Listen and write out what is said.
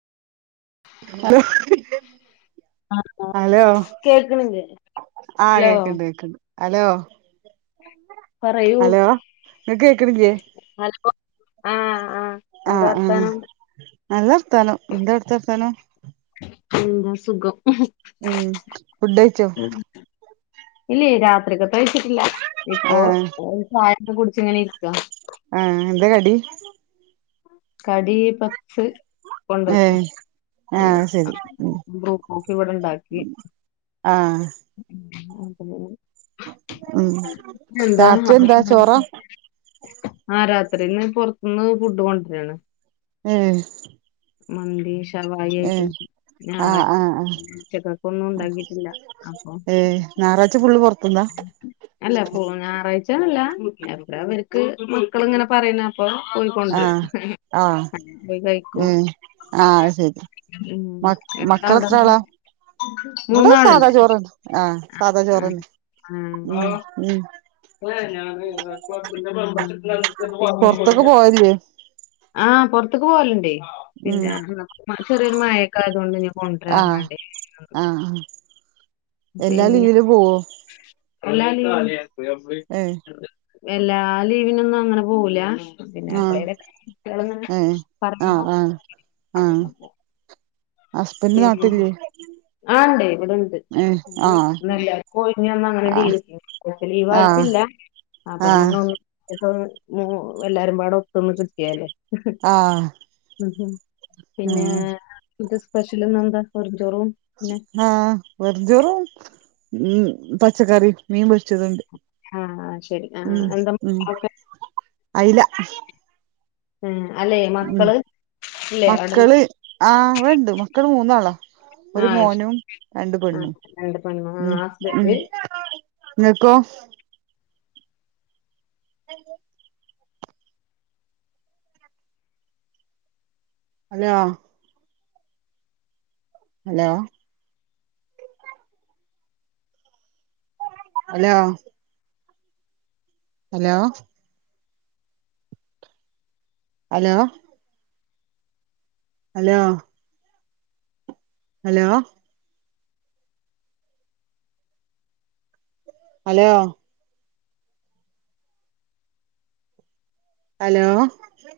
hello ആ hello കേൾക്കണില്ലേ ആ ഹലോ കേക്ക്ണ്ട് ഏക്ക്ണ്ട് ഹലോ പറയൂ ഹലോ ങ്ങക്ക് കേക്ക്ണില്ലേ ഹലോ ആഹ് ആഹ് ആ എന്താ ആ വർത്താനം നല്ലർത്താനം എന്താവ്ട്തെ വർത്താനം എന്താ സുഖം ഉം ഫുഡ്കഴിച്ചോ ഇല്ല രാത്രികത്തെ കഴ്ച്ച്ട്ടില്ല ഇപ്പോ ആ ചായ ഒക്കെ കുട്ച്ച് ഇങ്ങനെ ഇരിക്ക ആ എന്താ കടി കടി പപ്സ് ഏ കൊണ്ടാേരും ആ ശരി ഉം ബ്രൂ കോഫി ഇവ്ടെണ്ടാക്കി ആ [unintelligible] ഉം എന്താ രാത്രി എന്താ ചോറാ [unintelligible] ആ രാത്രിന്ന് പൊർത്ത്ന്ന് ഫുഡ് കൊണ്ട് രാണ് ഏ മന്തി ഷവായി ഏ ആയിട്ടും ആ ഞാറ ആ ആ ഉച്ചക്കക്കൊന്നും ഉണ്ടാക്കിട്ടില്ല അപ്പോ ഏ ഞായറാഴ്ച ഫുൾ അല്ല പോ ഞായറാഴ്ച ചല്ല എ [unintelligible] ഇവർക്ക് മക്കള് ഇങ്ങനെ പറയുണ് അപ്പ ആ പോയിക്കൊണ്ടരും ആ അങ്ങനെ പോയി കഴിക്കും ഏ ആ ശരി ഉം മ എന്താ അവിടെ മക്കളെത്ര ആളാ ഇവിടെ മൂന്നാളുണ്ട് സാധാ ചോർ ആ ആഹ് സാധാ ചോറെന്നെ മ് മ് പൊറത്തൊക്കെ പോവലില്ലേ ആ ആ പുറത്തേക്ക് പോവലുണ്ടേ ഉം പിന്നെ ചെറിയൊരു മഴക്കോ ആയതൊണ്ട് ഞാൻ കൊണ്ടാര പറഞ്ഞാണ്ടേ മ് എല്ലാ ലീവിലും പൂവോ എല്ലാ ലീവ് എല്ലാ ലീവിനൊന്നും അങ്ങനെ പോവൂല പിന്നെ ആഹ് എപ്പളയിലൊക്കെ കുട്ടികള് ഇങ്ങനെ ഏഹ് ആഹ് പറയുമ്പോ ആഹ് ആഹ് [inaudible] ഹസ്ബൻഡ് നാട്ടിൽ ഇല്ലേ ആ ഇണ്ട് ഇവിടെണ്ട് ആഹ് ഇന്നെല്ലാര്ക്കും ഒഴിഞ്ഞുവന്നു അങ്ങനെ ആഹ് ലീവ് കിട്ടി അപ്പ ലീവ് ആക്കി ഇപ്പ ആഹ് ഇല്ല അപ്പ ആഹ് ഇന്ന് [unintelligible] എല്ലാരും പാടേ ഒത്തൊന്ന് കിട്ടിതല്ലേ ആഹ് പിന്നെ ഉം ഇന്നത്തെ സ്പെഷ്യൽ ഇന്ന് എന്താ ഒ ആ വെറും ചോറും ഉം പച്ചക്കറിയും മീൻ പൊരി ച്ചതുണ്ട് ആ ശരി ആ ഉം എന്താ ഉം മക്കളൊക്കെ അയില ആ അല്ലേ ഉം മക്കള് ഇല്ലേ അവിടെ മക്കള് ആ ഇവിടണ്ട് മക്കള് മൂന്നാളാ ആ ഒരു ശരി മോനും രണ്ട് ആ പെണ്ണും രണ്ട് പെണ്ണ് ആ ഉം ഉം ഹസ്ബൻഡ് നിങ്ങക്കോ hello hello hello hello hello hello hello hello hello